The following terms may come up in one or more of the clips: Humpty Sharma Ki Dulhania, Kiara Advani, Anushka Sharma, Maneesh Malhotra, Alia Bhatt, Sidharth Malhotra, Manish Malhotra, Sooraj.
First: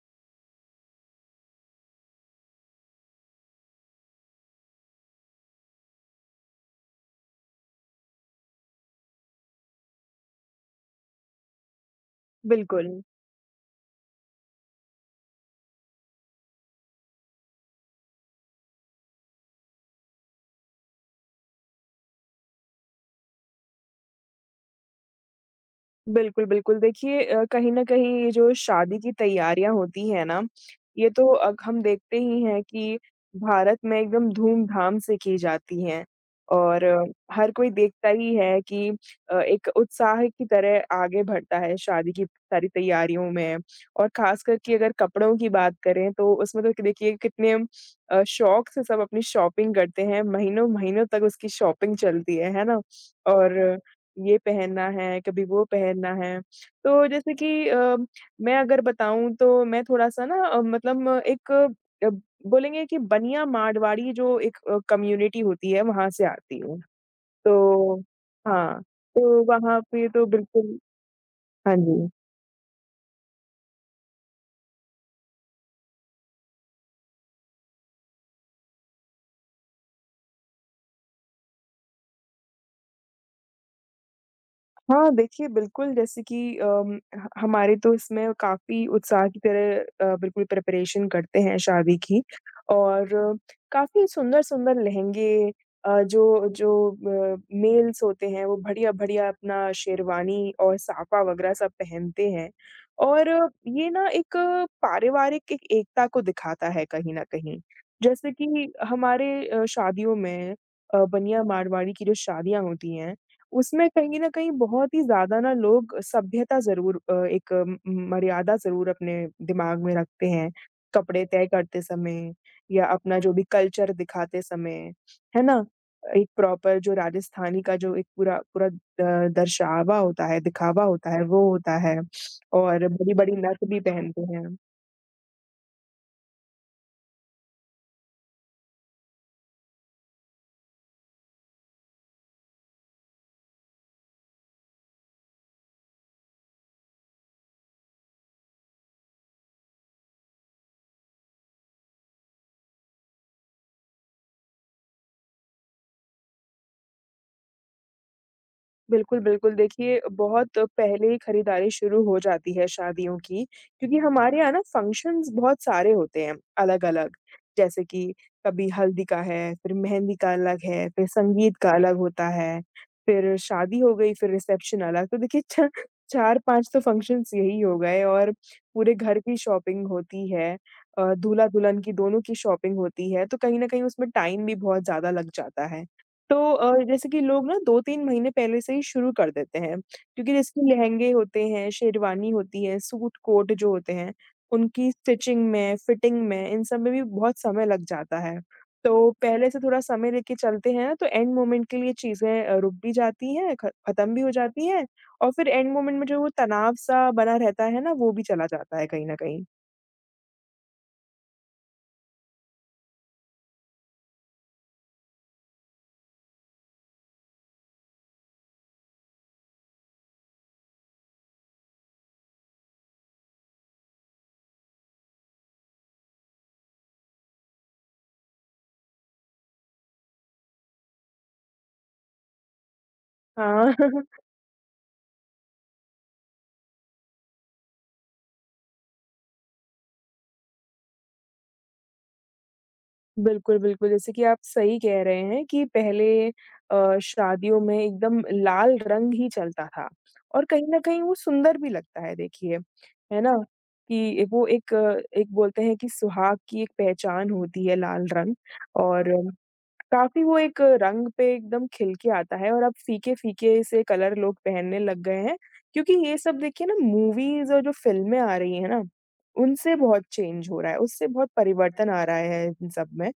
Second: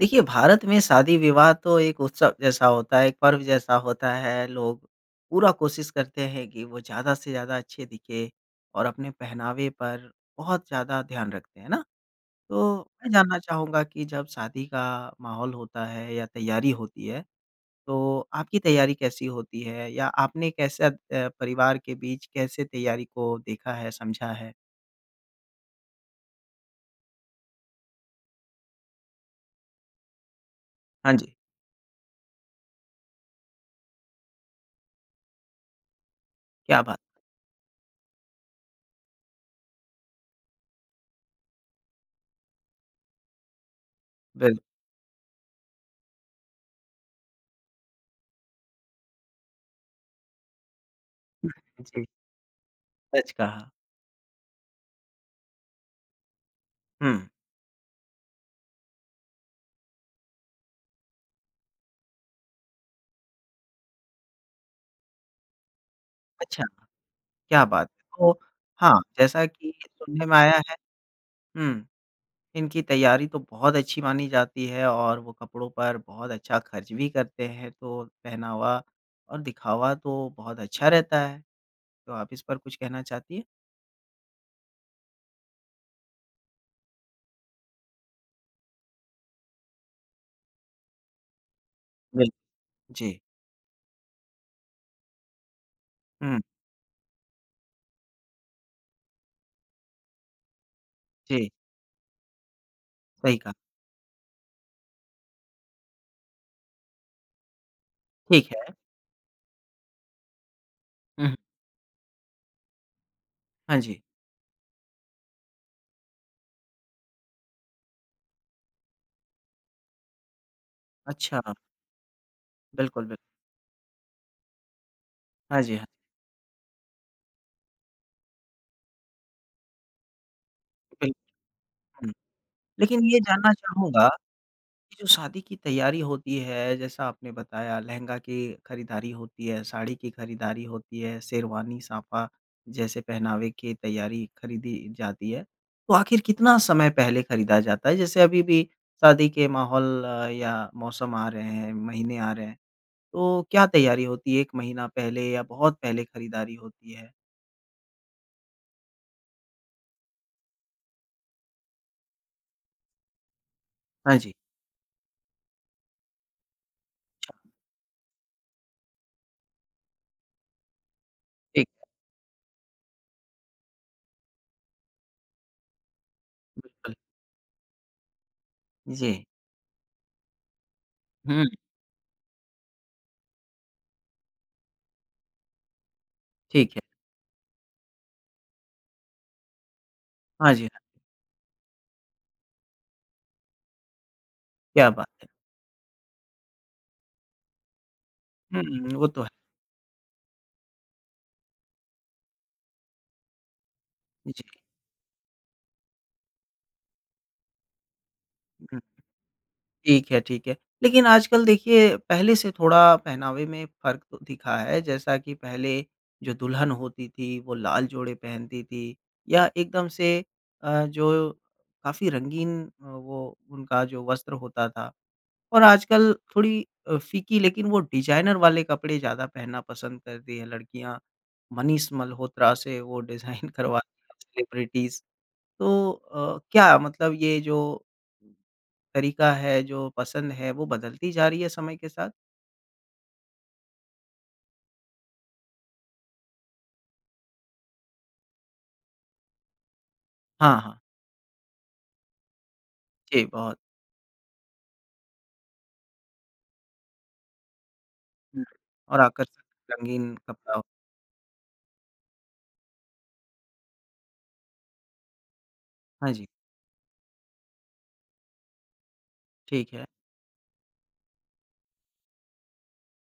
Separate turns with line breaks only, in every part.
देखिए, भारत में शादी-विवाह तो एक उत्सव जैसा होता है, एक पर्व जैसा होता है। लोग पूरा कोशिश करते हैं कि वो ज़्यादा से ज़्यादा अच्छे दिखें और अपने पहनावे पर बहुत ज़्यादा ध्यान रखते हैं, है ना? तो
बिल्कुल,
मैं जानना चाहूँगा कि जब शादी का माहौल होता है या तैयारी होती है, तो आपकी तैयारी कैसी होती है या आपने कैसा परिवार के बीच कैसे तैयारी को देखा है, समझा है?
बिल्कुल, बिल्कुल। देखिए कहीं न कहीं ये जो शादी की तैयारियाँ होती हैं ना, ये
हाँ
तो
जी,
अब हम देखते ही हैं कि भारत में एकदम धूम-धाम से की जाती हैं
क्या
और
बात!
हर कोई देखता ही है कि एक उत्साह की तरह आगे बढ़ता है शादी की सारी तैयारियों में और ख़ासकर
बिल्कुल,
कि अगर कपड़ों की बात करें, तो उसमें तो देखिए कितने शौक से सब अपनी शॉपिंग करते हैं, महीनों-महीनों तक उसकी शॉपिंग
जी,
चलती है ना?
सच
और
कहा।
ये पहनना है, कभी वो पहनना है। तो
हुँ,
जैसे कि मैं अगर बताऊँ तो मैं थोड़ा-सा ना मतलब एक अ, बोलेंगे कि बनिया मारवाड़ी जो एक कम्युनिटी होती है वहाँ से आती
अच्छा।
हूँ।
क्या बात
तो
है! तो
हाँ,
हाँ,
तो
जैसा कि
वहाँ पे तो
सुनने में आया है।
बिल्कुल हाँ
हुँ,
जी।
इनकी तैयारी तो बहुत अच्छी मानी जाती है और वो कपड़ों पर बहुत अच्छा खर्च भी करते हैं, तो पहनावा और दिखावा तो बहुत अच्छा रहता है। तो आप इस पर कुछ कहना चाहती हैं?
हाँ, देखिए बिल्कुल जैसे कि ह हमारे तो इसमें काफ़ी उत्साह की तरह बिल्कुल प्रिपरेशन करते हैं शादी की
बिल
और
जी,
काफ़ी सुंदर-सुंदर लहंगे, अ,
हुँ,
जो जो अ, मेल्स होते हैं वो बढ़िया-बढ़िया अपना शेरवानी और साफ़ा
जी,
वगैरह सब पहनते हैं और
सही कहा,
ये ना एक पारिवारिक एक एकता को दिखाता है कहीं न कहीं। जैसे
ठीक
कि
है।
हमारे शादियों में
हुँ,
बनिया मारवाड़ी की जो शादियाँ होती हैं
हाँ
उसमें
जी,
कहीं न कहीं बहुत ही ज़्यादा ना लोग सभ्यता ज़रूर एक अ, म मर्यादा ज़रूर अपने दिमाग में रखते हैं, कपड़े
अच्छा,
तय करते समय या
बिल्कुल,
अपना
बिल्कुल।
जो भी कल्चर दिखाते समय, है
हाँ
ना?
जी, हाँ, जी,
एक प्रॉपर जो राजस्थानी का जो एक पूरा पूरा दर्शावा होता है, दिखावा होता है,
बिल्कुल,
वो होता है
हुँ।
और
लेकिन ये
बड़ी-बड़ी
जानना
नथ भी
चाहूँगा
पहनते हैं।
जो शादी की तैयारी होती है, जैसा आपने बताया लहंगा की खरीदारी होती है, साड़ी की खरीदारी होती है, शेरवानी, साफा जैसे पहनावे की तैयारी खरीदी जाती है। तो आखिर कितना समय पहले खरीदा जाता है? जैसे अभी भी शादी के माहौल या मौसम आ रहे हैं, महीने आ रहे हैं, तो क्या तैयारी होती है 1 महीना पहले या बहुत पहले खरीदारी होती है?
बिल्कुल, बिल्कुल। देखिए, बहुत पहले ही खरीदारी शुरू हो जाती है शादियों की क्योंकि
हाँ जी।
हमारे यहाँ ना फंक्शंस बहुत सारे होते हैं अलग-अलग।
अच्छा,
जैसे कि कभी हल्दी का है, फिर मेहंदी का अलग है, फिर संगीत
ठीक
का
है,
अलग होता है, फिर शादी हो गई, फिर रिसेप्शन अलग। तो देखिए छ 4-5 तो
बिल्कुल।
फंक्शंस यही हो गए और पूरे
जी।
घर की शॉपिंग होती है।
हुँ,
दूल्हा-दुल्हन की दोनों की शॉपिंग होती है, तो कहीं न कहीं उसमें टाइम भी बहुत ज़्यादा लग जाता है। तो
ठीक है।
जैसे कि लोग ना 2-3 महीने पहले से ही शुरू कर देते हैं, क्योंकि
हाँ
जैसे
जी,
कि
हाँ,
लहंगे होते हैं, शेरवानी होती है, सूट कोट जो होते हैं, उनकी
क्या बात है।
स्टिचिंग में, फिटिंग में, इन सब में भी बहुत समय लग जाता है।
वो
तो
तो है।
पहले से थोड़ा समय लेके चलते हैं ना तो एंड मोमेंट के लिए चीज़ें रुक भी जाती हैं, ख खत्म भी हो
जी।
जाती हैं और फिर एंड मोमेंट में जो वो तनाव-सा बना रहता है ना, वो भी चला जाता
हुँ।
है कहीं न कहीं।
ठीक है, ठीक है। लेकिन आजकल देखिए पहले से थोड़ा पहनावे में फ़र्क तो दिखा है, जैसा कि पहले जो दुल्हन होती थी, वो लाल जोड़े पहनती थी या एकदम से जो काफ़ी रंगीन वो उनका जो वस्त्र होता था और आजकल थोड़ी फ़ीकी लेकिन वो डिज़ाइनर वाले कपड़े ज़्यादा पहनना पसंद करती हैं लड़कियाँ। मनीष मल्होत्रा से वो डिज़ाइन
हाँ।
करवाती हैं सेलिब्रिटीज़। तो क्या मतलब ये जो तरीका है, जो पसंद है, वो बदलती जा रही है समय के साथ?
बिल्कुल, बिल्कुल, जैसे कि आप सही कह रहे हैं कि पहले शादियों में एकदम लाल रंग ही चलता था और
हाँ,
कहीं न
हाँ।
कहीं वो सुंदर भी लगता है देखिए, है
जी,
ना?
बहुत
कि वो एक एक बोलते हैं कि सुहाग की एक पहचान होती है लाल रंग
हुँ, और
और
आकर्षक, रंगीन
काफ़ी वो
कपड़ा
एक
हो।
रंग पे एकदम खिल के आता है और अब फीके-फीके से कलर लोग पहनने लग गए हैं, क्योंकि
हाँ
ये
जी,
सब देखिए ना मूवीज़ और जो फ़िल्में आ रही हैं ना, उनसे
ठीक है।
बहुत चेंज हो रहा है, उससे बहुत परिवर्तन आ रहा है इन सब में।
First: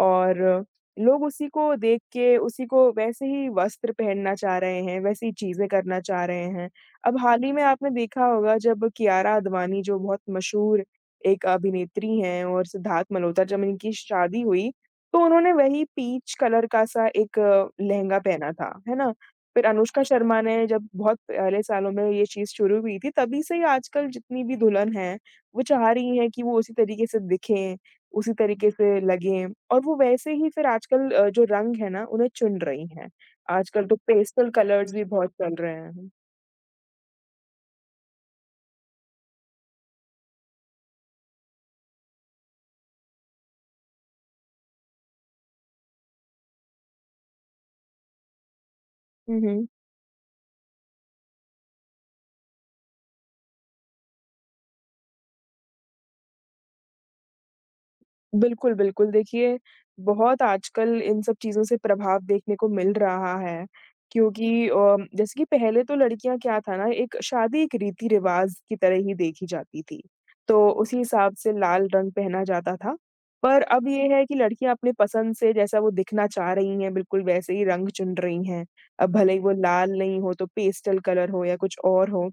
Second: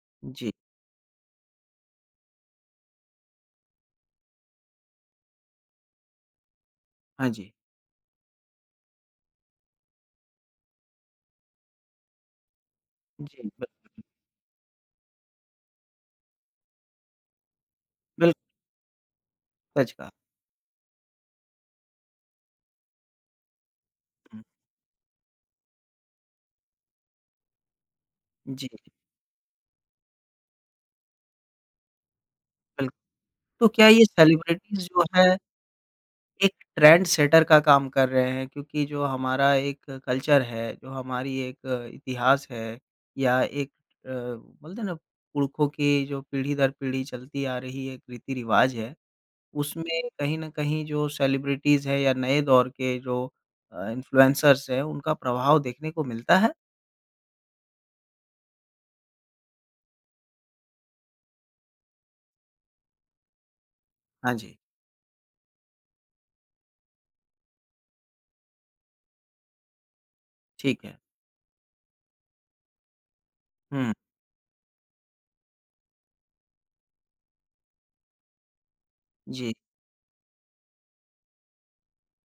और
जी,
लोग उसी को देख के, उसी को वैसे ही वस्त्र पहनना चाह रहे हैं, वैसी ही चीज़ें करना चाह रहे हैं। अब
हाँ
हाल
जी।
ही में आपने देखा होगा जब कियारा आडवाणी जो बहुत मशहूर एक अभिनेत्री हैं और सिद्धार्थ
जी,
मल्होत्रा जब
बिल
इनकी शादी हुई तो उन्होंने वही पीच कलर का-सा एक लहंगा
बिल्कुल,
पहना था, है ना? फिर
सच
अनुष्का
कहा।
शर्मा ने जब बहुत पहले सालों में ये चीज़ शुरू हुई थी, तभी से ही आजकल जितनी
हुँ,
भी दुल्हन है, वो चाह रही है कि वो उसी तरीके से दिखें, उसी
जी,
तरीके
जी,
से लगें और वो वैसे ही फिर आजकल जो रंग है ना, उन्हें चुन रही
बिल्कुल।
हैं।
तो
आजकल
क्या
तो
ये
पेस्टल
सेलिब्रिटीज़
कलर्स भी
जो
बहुत
है,
चल रहे हैं।
एक ट्रेंड सेटर का काम कर रहे हैं? क्योंकि जो हमारा एक कल्चर है, जो हमारी एक इतिहास है या एक बोलते हैं ना, पुरखों की जो पीढ़ी दर पीढ़ी चलती आ रही एक रीति-रिवाज है
हुँ, हुँ।
उसमें कहीं न कहीं जो सेलिब्रिटीज़ हैं या नए दौर के जो इन्फ्लुएंसर्स हैं, उनका प्रभाव देखने को मिलता है?
बिल्कुल, बिल्कुल। देखिए, बहुत आजकल इन सब चीज़ों से प्रभाव देखने को मिल रहा है
हाँ जी,
क्योंकि जैसे कि पहले तो लड़कियाँ क्या था ना, एक शादी एक रीति-रिवाज़ की तरह ही देखी जाती थी, तो
ठीक
उसी
है।
हिसाब से लाल रंग पहना जाता था। पर अब
हुँ,
ये है कि लड़कियाँ अपने पसंद से जैसा वो दिखना चाह रही हैं, बिल्कुल वैसे ही रंग चुन रही हैं। अब भले ही वो
जी,
लाल नहीं हो, तो पेस्टल कलर हो या कुछ और हो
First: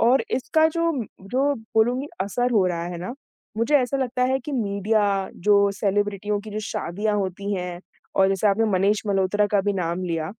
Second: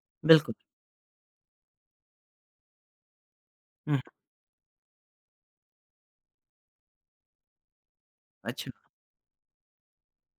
और
बिल्कुल।
इसका जो जो बोलूँगी असर हो रहा है ना मुझे ऐसा
हुँ,
लगता है कि मीडिया, जो सेलिब्रिटियों की जो शादियाँ होती हैं और जैसे आपने
अच्छा,
मनीष मल्होत्रा का भी नाम लिया,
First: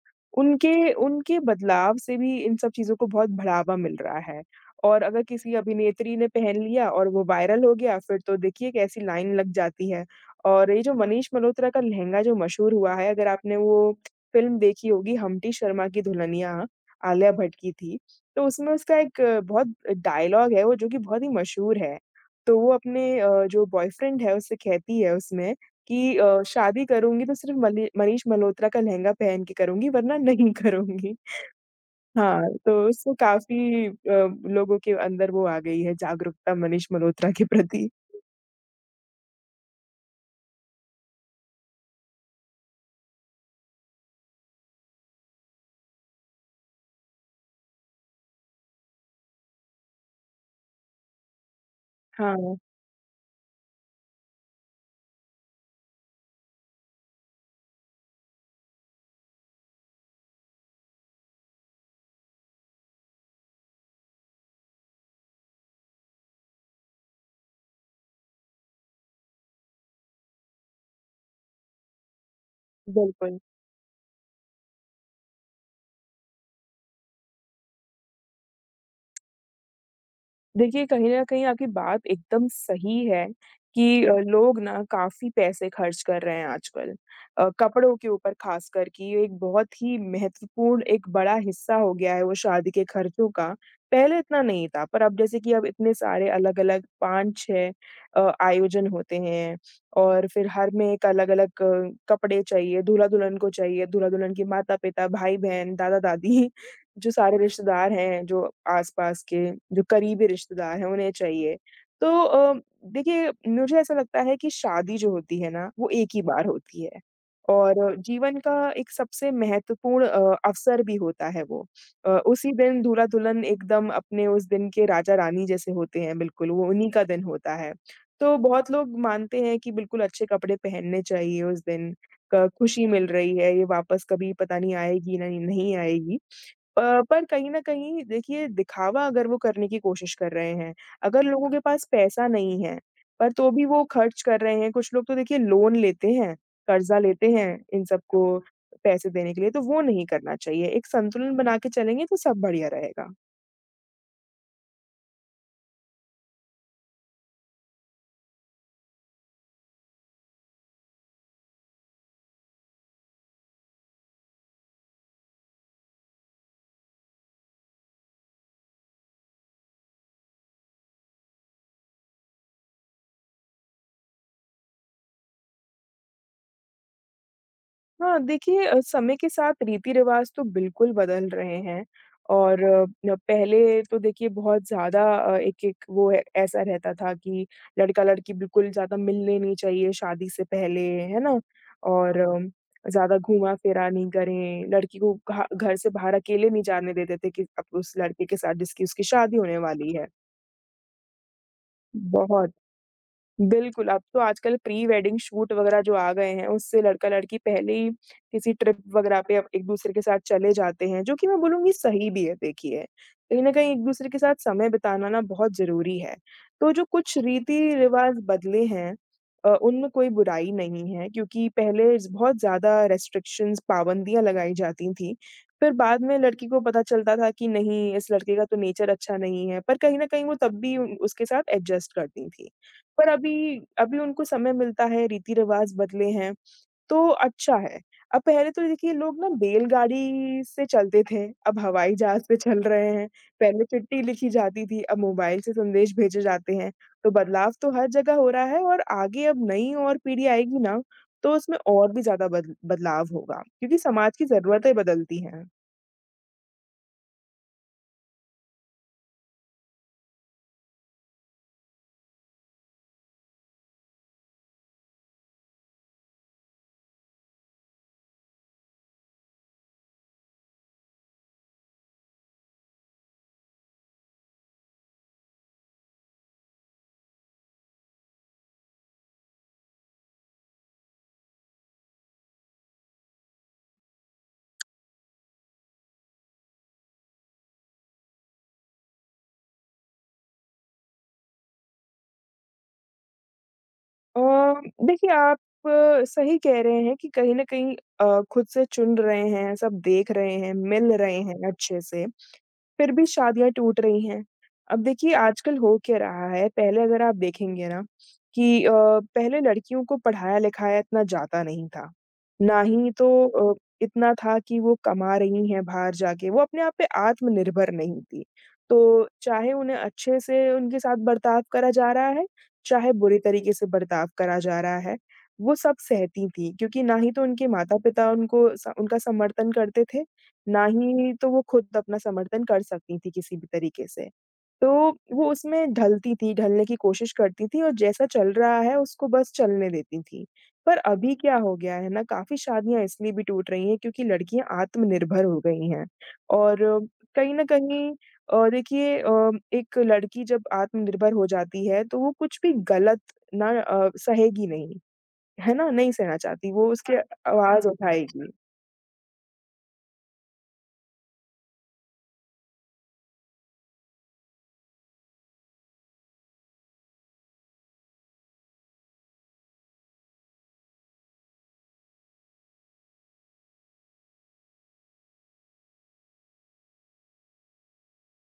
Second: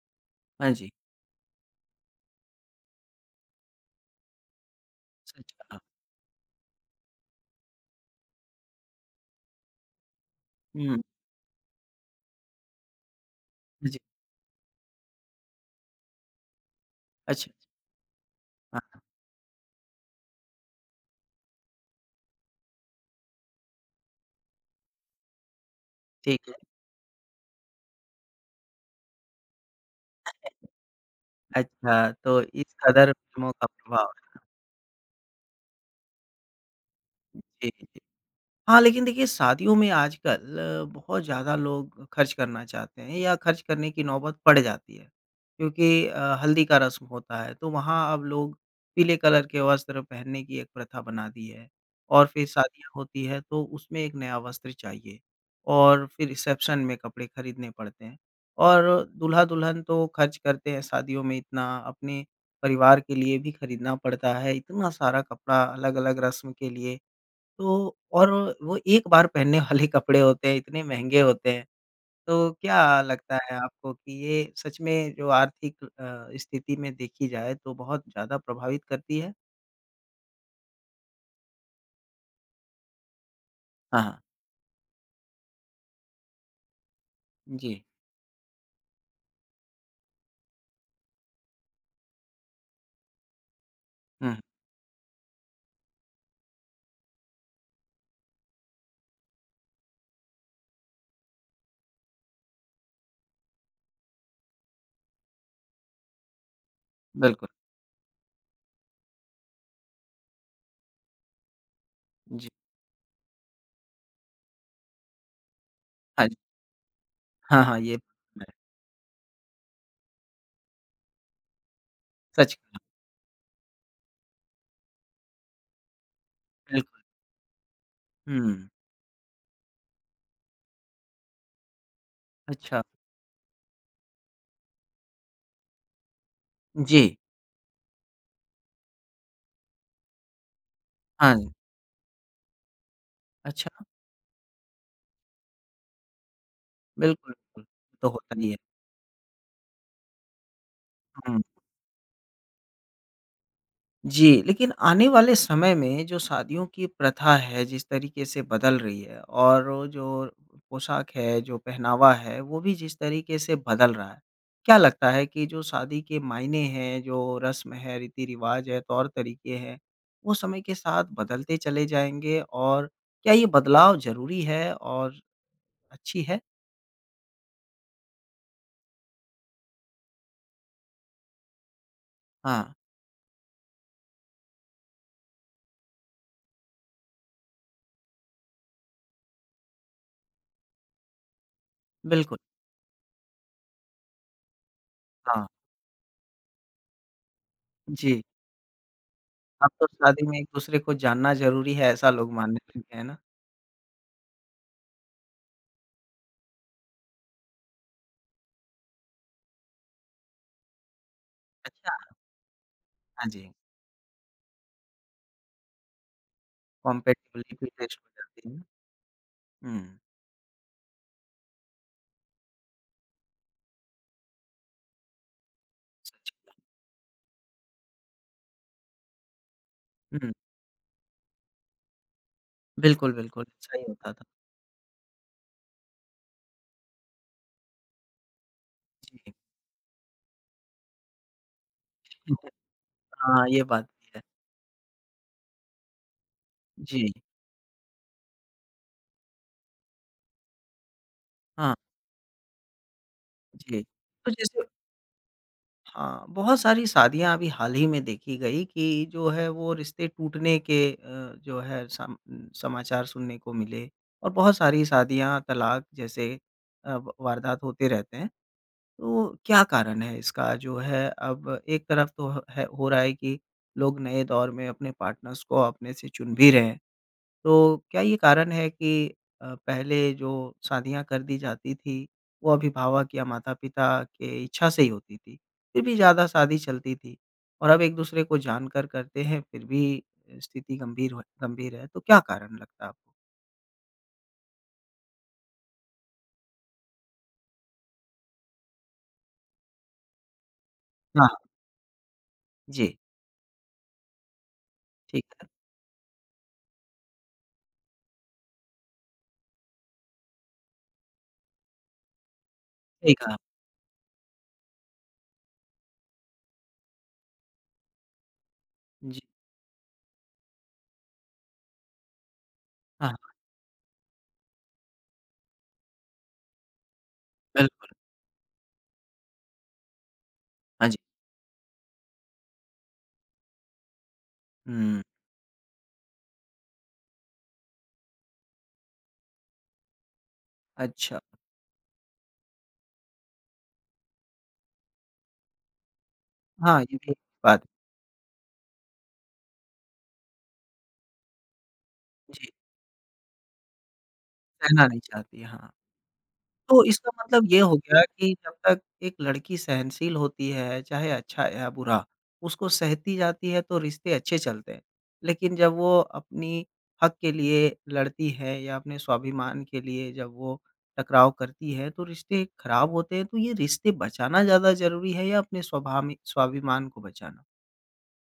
हाँ जी,
उनके उनके बदलाव से भी इन सब चीज़ों को बहुत बढ़ावा मिल रहा है। और अगर
सच
किसी
कहा।
अभिनेत्री ने पहन लिया और वो वायरल हो गया, फिर तो देखिए कैसी लाइन लग जाती है। और ये जो
हुँ,
मनीष मल्होत्रा का लहंगा जो मशहूर हुआ है, अगर आपने वो
जी,
फ़िल्म देखी होगी हम्टी शर्मा की दुल्हनिया, आलिया
अच्छा,
भट्ट की थी, तो उसमें उसका
हाँ,
एक बहुत डायलॉग है वो जो कि बहुत ही मशहूर है। तो वो अपने जो बॉयफ्रेंड है उससे कहती है उसमें कि
ठीक है।
शादी करूँगी तो सिर्फ़ मलि मनीष मल्होत्रा का लहंगा पहन के करूँगी वरना नहीं करूँगी।
अच्छा, तो
हाँ, तो
इस कदर
उसको
फिल्मों का
काफ़ी
प्रभाव है।
लोगों के अंदर वो आ गई है जागरूकता मनीष मल्होत्रा के
जी।
प्रति।
हाँ, लेकिन देखिए शादियों में आजकल बहुत ज़्यादा लोग खर्च करना चाहते हैं या खर्च करने की नौबत पड़ जाती है। क्योंकि हल्दी का रस्म होता है तो वहाँ अब लोग पीले कलर के वस्त्र पहनने की एक प्रथा बना दी है और फिर
हाँ,
शादियाँ होती है तो उसमें एक नया वस्त्र चाहिए और फिर रिसेप्शन में कपड़े खरीदने पड़ते हैं। और दूल्हा-दुल्हन तो खर्च करते हैं शादियों में इतना अपने परिवार के लिए भी खरीदना पड़ता है, इतना सारा कपड़ा अलग-अलग रस्म के लिए तो और वो एक बार पहनने वाले कपड़े होते हैं, इतने महँगे होते हैं। तो क्या लगता
बिल्कुल।
है आपको कि ये सच में जो आर्थिक स्थिति में देखी जाए तो बहुत ज़्यादा प्रभावित करती है?
देखिए, कहीं न कहीं आपकी बात एकदम सही है
हाँ,
कि
हाँ।
लोग ना काफ़ी पैसे खर्च कर रहे हैं आजकल।
जी।
कपड़ों के ऊपर ख़ासकर कि ये एक बहुत ही महत्वपूर्ण एक बड़ा हिस्सा हो गया है वो शादी के खर्चों का। पहले
हुँ,
इतना नहीं था, पर अब जैसे कि अब इतने सारे अलग-अलग 5-6 आयोजन होते हैं और फिर हर में एक अलग-अलग कपड़े चाहिए, दूल्हा-दुल्हन को चाहिए, दूल्हा-दुल्हन के माता-पिता, भाई-बहन, दादा-दादी। जो सारे
बिल्कुल।
रिश्तेदार हैं, जो आस-पास के जो करीबी रिश्तेदार हैं, उन्हें चाहिए। तो
जी।
देखिए मुझे ऐसा लगता है कि शादी जो होती है ना, वो एक ही
हाँ जी।
बार होती है
हाँ, हाँ,
और
ये
जीवन
है।
का एक सबसे महत्वपूर्ण अवसर भी होता है वो। उसी
सच कहा,
दिन दूल्हा-दुल्हन एकदम अपने उस दिन के राजा-रानी जैसे होते हैं बिल्कुल, वो उन्हीं
बिल्कुल।
का दिन होता है। तो
हुँ,
बहुत लोग मानते हैं कि बिल्कुल अच्छे कपड़े पहनने चाहिए उस दिन, क
अच्छा।
खुशी मिल रही है, ये वापस कभी पता नहीं आएगी ना नहीं आएगी।
जी।
पर कहीं न कहीं देखिए दिखावा अगर वो करने की कोशिश कर रहे हैं, अगर
हाँ जी।
लोगों के पास पैसा नहीं है, पर तो भी
अच्छा,
वो खर्च कर रहे हैं, कुछ लोग तो देखिए लोन लेते हैं, कर्ज़ा लेते
बिल्कुल,
हैं
बिल्कुल।
इन
तो
सबको
होता ही है।
पैसे देने के लिए, तो वो नहीं करना चाहिए। एक संतुलन
हुँ।
बना के चलेंगे तो सब बढ़िया रहेगा।
जी, लेकिन आने वाले समय में जो शादियों की प्रथा है, जिस तरीके से बदल रही है और वो जो पोशाक है, जो पहनावा है, वो भी जिस तरीके से बदल रहा है, क्या लगता है कि जो शादी के मायने हैं, जो रस्म है, रीति-रिवाज है, तौर-तरीके हैं, वो समय के साथ बदलते चले जाएँगे और क्या ये बदलाव ज़रूरी है और अच्छी है?
हाँ, देखिए समय के साथ रीति-रिवाज़ तो बिल्कुल बदल रहे हैं और
हाँ,
अ, न पहले तो देखिए बहुत ज़्यादा एक-एक वो है ऐसा रहता था कि लड़का-लड़की बिल्कुल ज़्यादा मिलने नहीं चाहिए शादी से पहले, है ना? और
बिल्कुल,
ज़्यादा घूमा-फिरा नहीं करें, लड़की को घा
हाँ,
घर से बाहर अकेले नहीं जाने देते थे कि अब उस
जी।
लड़के के साथ जिसकी उसकी शादी होने
अब तो
वाली है।
शादी में एक-दूसरे को जानना ज़रूरी है, ऐसा लोग
बहुत
मानने लगे हैं ना?
बिल्कुल, अब तो आजकल प्री वेडिंग शूट वगैरह जो आ गए हैं, उससे लड़का-लड़की पहले ही किसी ट्रिप वगैरह पे एक दूसरे के साथ चले जाते हैं, जो कि मैं बोलूँगी
अच्छा,
सही भी है देखिए।
हाँ
कहीं
जी।
न कहीं एक-दूसरे के साथ समय बिताना ना बहुत ज़रूरी है। तो जो कुछ
कॉम्पैटिबिलिटी टेस्ट हो
रीति-रिवाज़
जाती है ना।
बदले हैं
हुँ,
उनमें कोई बुराई नहीं है क्योंकि पहले बहुत ज़्यादा रिस्ट्रिक्शंस पाबंदियाँ लगाई जाती थीं। फिर बाद में लड़की
सच
को पता चलता था कि नहीं, इस लड़के का तो नेचर अच्छा नहीं है, पर कहीं न कहीं
हुँ,
वो तब भी उन उसके साथ एडजस्ट करती थी। पर
बिल्कुल,
अभी
बिल्कुल, ऐसा ही
अभी
होता
उनको
था।
समय मिलता है, रीति-रिवाज़ बदले हैं, तो अच्छा है। अब पहले तो देखिए लोग ना
जी,
बैलगाड़ी से चलते थे, अब हवाई जहाज़ पे चल रहे हैं।
हाँ, ये
पहले
बात
चिट्ठी
भी है।
लिखी जाती थी, अब मोबाइल से संदेश भेजे जाते हैं। तो
जी,
बदलाव तो हर जगह हो रहा है और आगे अब नई और पीढ़ी आएगी ना, तो उसमें
हाँ,
और भी ज़्यादा बद बदलाव होगा, क्योंकि
जी।
समाज की
तो जैसे
ज़रूरतें बदलती हैं।
हाँ, बहुत सारी शादियाँ अभी हाल ही में देखी गई कि जो है वो रिश्ते टूटने के जो है सम समाचार सुनने को मिले और बहुत सारी शादियाँ, तलाक जैसे व वारदात होते रहते हैं। तो क्या कारण है इसका जो है अब एक तरफ तो ह है हो रहा है कि लोग नए दौर में अपने पार्टनर्स को अपने से चुन भी रहे हैं। तो क्या ये कारण है कि पहले जो शादियाँ कर दी जाती थी, वो अभिभावक या माता-पिता के इच्छा से ही होती थी, फिर भी ज़्यादा शादी चलती थी और अब एक-दूसरे को जानकर करते हैं फिर भी स्थिति गंभीर हो गंभीर है, तो क्या कारण लगता है आपको?
अ, देखिए आप सही कह रहे हैं कि कहीं न कहीं खुद से चुन रहे हैं, सब देख रहे हैं, मिल रहे हैं
हाँ,
अच्छे से। फिर
जी,
भी शादियाँ टूट रही हैं। अब देखिए
ठीक है,
आजकल हो क्या रहा है, पहले अगर आप देखेंगे ना कि पहले लड़कियों को पढ़ाया-लिखाया इतना जाता नहीं था। ना ही तो
सही कहा।
अ, इतना था कि वो कमा रही हैं बाहर जाके, वो अपने आप पे आत्मनिर्भर नहीं थी। तो
जी,
चाहे उन्हें अच्छे से उनके साथ बर्ताव करा जा रहा है, चाहे
हाँ,
बुरे
हाँ,
तरीके से बर्ताव करा जा रहा है, वो सब सहती थीं क्योंकि ना ही तो उनके
बिल्कुल।
माता-पिता उनको स उनका समर्थन करते थे ना
हाँ जी।
ही तो वो खुद अपना समर्थन कर सकती थी किसी भी तरीके से। तो
हुँ,
वो उसमें ढलती थी, ढलने की कोशिश करती थी और जैसा चल रहा है उसको बस चलने देती थी। पर अभी
अच्छा।
क्या हो गया है ना काफ़ी शादियाँ इसलिए भी टूट रही हैं क्योंकि लड़कियाँ आत्मनिर्भर हो गई हैं। और
हाँ, ये भी
कहीं न
बात
कहीं देखिए एक लड़की जब आत्मनिर्भर हो जाती है तो वो कुछ
जी,
भी गलत ना सहेगी नहीं,
सहना नहीं चाहती,
है ना?
हाँ।
नहीं सहना चाहती, वो
तो
उसकी
इसका मतलब ये
आवाज़
हो गया
उठाएगी।
कि जब तक एक लड़की सहनशील होती है, चाहे अच्छा या बुरा, उसको सहती जाती है तो रिश्ते अच्छे चलते हैं। लेकिन जब वो अपनी हक के लिए लड़ती है या अपने स्वाभिमान के लिए जब वो टकराव करती है, तो रिश्ते खराब होते हैं। तो ये रिश्ते बचाना ज़्यादा ज़रूरी है या अपने स्वभामि स्वाभिमान को बचाना?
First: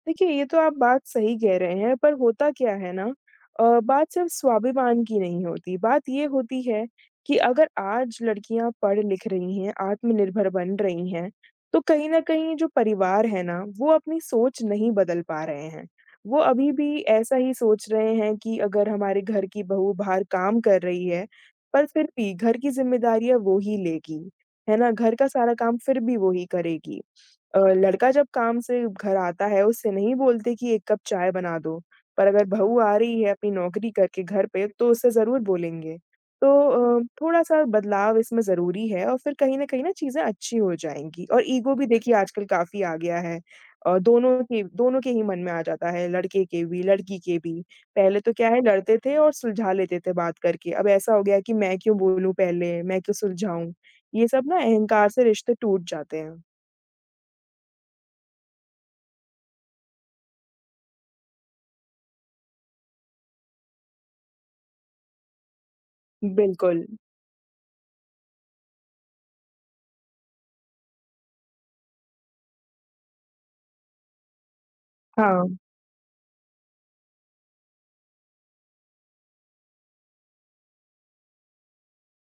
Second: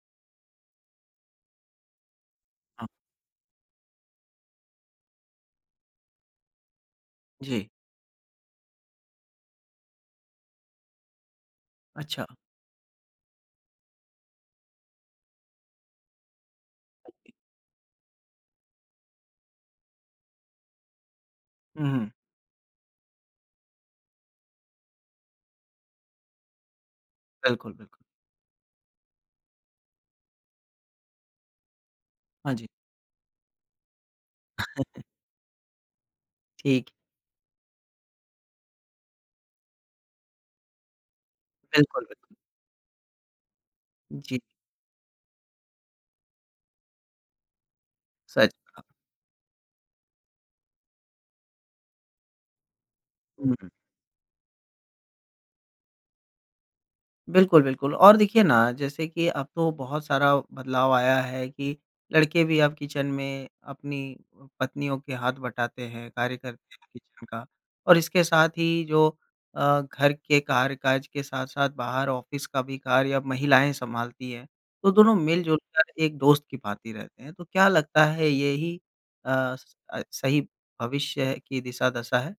देखिए, ये तो आप बात सही कह रहे हैं, पर होता क्या
हाँ,
है ना बात सिर्फ़ स्वाभिमान की नहीं होती, बात ये होती है कि अगर
जी,
आज लड़कियाँ पढ़-लिख रही हैं, आत्मनिर्भर बन रही हैं, तो कहीं न
अच्छा।
कहीं जो परिवार है ना, वो अपनी सोच नहीं बदल पा रहे हैं। वो अभी भी ऐसा ही सोच रहे हैं कि अगर हमारे घर की बहू बाहर काम कर रही है, पर
हुँ,
फिर
हुँ,
भी घर की ज़िम्मेदारियाँ वो ही लेगी, है ना? घर का सारा काम फिर भी वो ही करेगी।
बिल्कुल, बिल्कुल।
लड़का जब काम से घर आता है, उससे नहीं बोलते कि एक कप चाय बना दो, पर अगर
हाँ जी,
बहू आ रही है अपनी नौकरी करके घर पे, तो उससे ज़रूर बोलेंगे। तो
ठीक,
थोड़ा-सा बदलाव इसमें ज़रूरी है और फिर कहीं न कहीं ना चीज़ें अच्छी हो जाएँगी और ईगो भी
बिल्कुल,
देखिए
बिल्कुल।
आजकल काफ़ी आ गया है।
जी।
दोनों के ही मन में आ जाता है, लड़के के भी, लड़की के भी। पहले तो क्या
सच
है
कहा।
लड़ते थे और सुलझा लेते थे बात करके, अब ऐसा हो गया है कि मैं क्यों बोलूँ पहले, मैं क्यों
हुँ।
सुलझाऊँ? ये सब ना अहंकार से रिश्ते टूट जाते हैं।
बिल्कुल, बिल्कुल और देखिए ना, जैसे कि अब तो बहुत सारा बदलाव आया है कि लड़के भी अब किचन में अपनी पत्नियों के हाथ बटाते हैं, कार्य करते
बिल्कुल।
हैं किचन का और इसके साथ ही जो घर के कार्य-काज के साथ-साथ बाहर ऑफ़िस का भी कार्य अब महिलाएँ सँभालती हैं। तो दोनों
हाँ,
मिल-जुल कर एक दोस्त की भाँति रहते हैं। तो क्या लगता है यही अ, सही भविष्य की दिशा-दशा है?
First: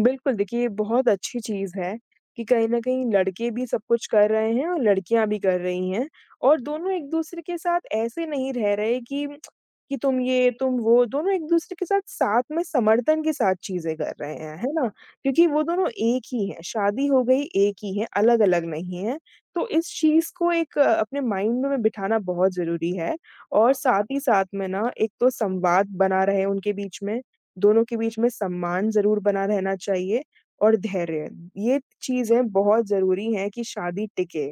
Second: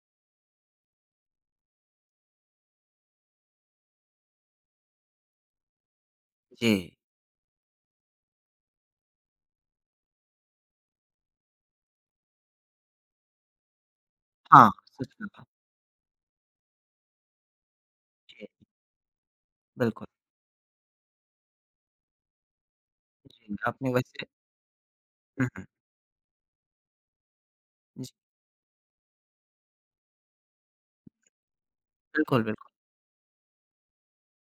बिल्कुल देखिए ये बहुत अच्छी चीज़ है कि कहीं न कहीं लड़के भी सब कुछ कर रहे हैं और लड़कियाँ भी कर रही हैं और
जी।
दोनों एक-दूसरे के साथ ऐसे नहीं रह रहे कि तुम ये, तुम वो, दोनों एक-दूसरे के साथ साथ में समर्थन के साथ चीज़ें कर रहे हैं,
हाँ,
है ना?
सच कहा।
क्योंकि वो दोनों एक ही हैं, शादी हो गई एक ही है,
जी,
अलग-अलग नहीं है। तो इस
बिल्कुल।
चीज़ को एक अपने माइंड में बिठाना बहुत ज़रूरी है
जी,
और
आपने
साथ ही
वैसे
साथ में ना एक तो
हुँ, हुँ।
संवाद बना रहे उनके बीच में दोनों के
जी,
बीच में सम्मान ज़रूर बना रहना चाहिए और धैर्य। ये
बिल्कुल,
चीज़ें
बिल्कुल।
बहुत ज़रूरी हैं कि शादी टिके,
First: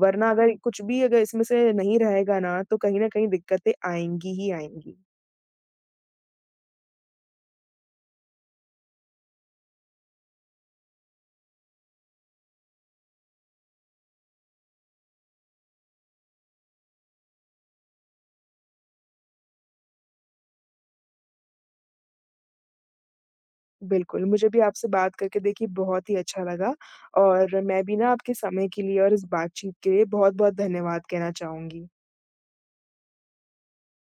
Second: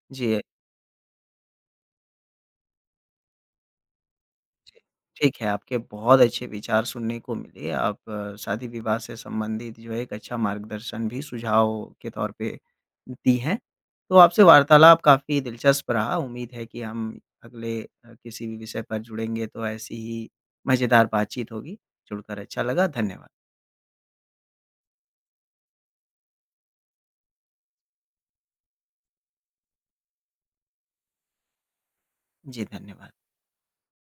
वरना
जी,
अगर कुछ भी अगर इसमें से नहीं रहेगा ना, तो कहीं न कहीं दिक्कतें आएँगी ही
जी।
आएँगी।
ठीक है, आपके बहुत अच्छे विचार सुनने को मिले। आप शादी-विवाह से संबंधित जो है एक अच्छा मार्गदर्शन भी सुझाव के तौर पे दी हैं। तो आपसे वार्तालाप काफ़ी दिलचस्प रहा। उम्मीद है कि हम अगले किसी भी विषय पर जुड़ेंगे तो ऐसी ही मज़ेदार बातचीत होगी। जुड़कर अच्छा लगा। धन्यवाद।
बिल्कुल, मुझे भी आपसे बात करके देखिए बहुत ही अच्छा लगा और मैं भी ना आपके समय के लिए और इस बातचीत के लिए बहुत-बहुत धन्यवाद कहना चाहूँगी।
जी, धन्यवाद।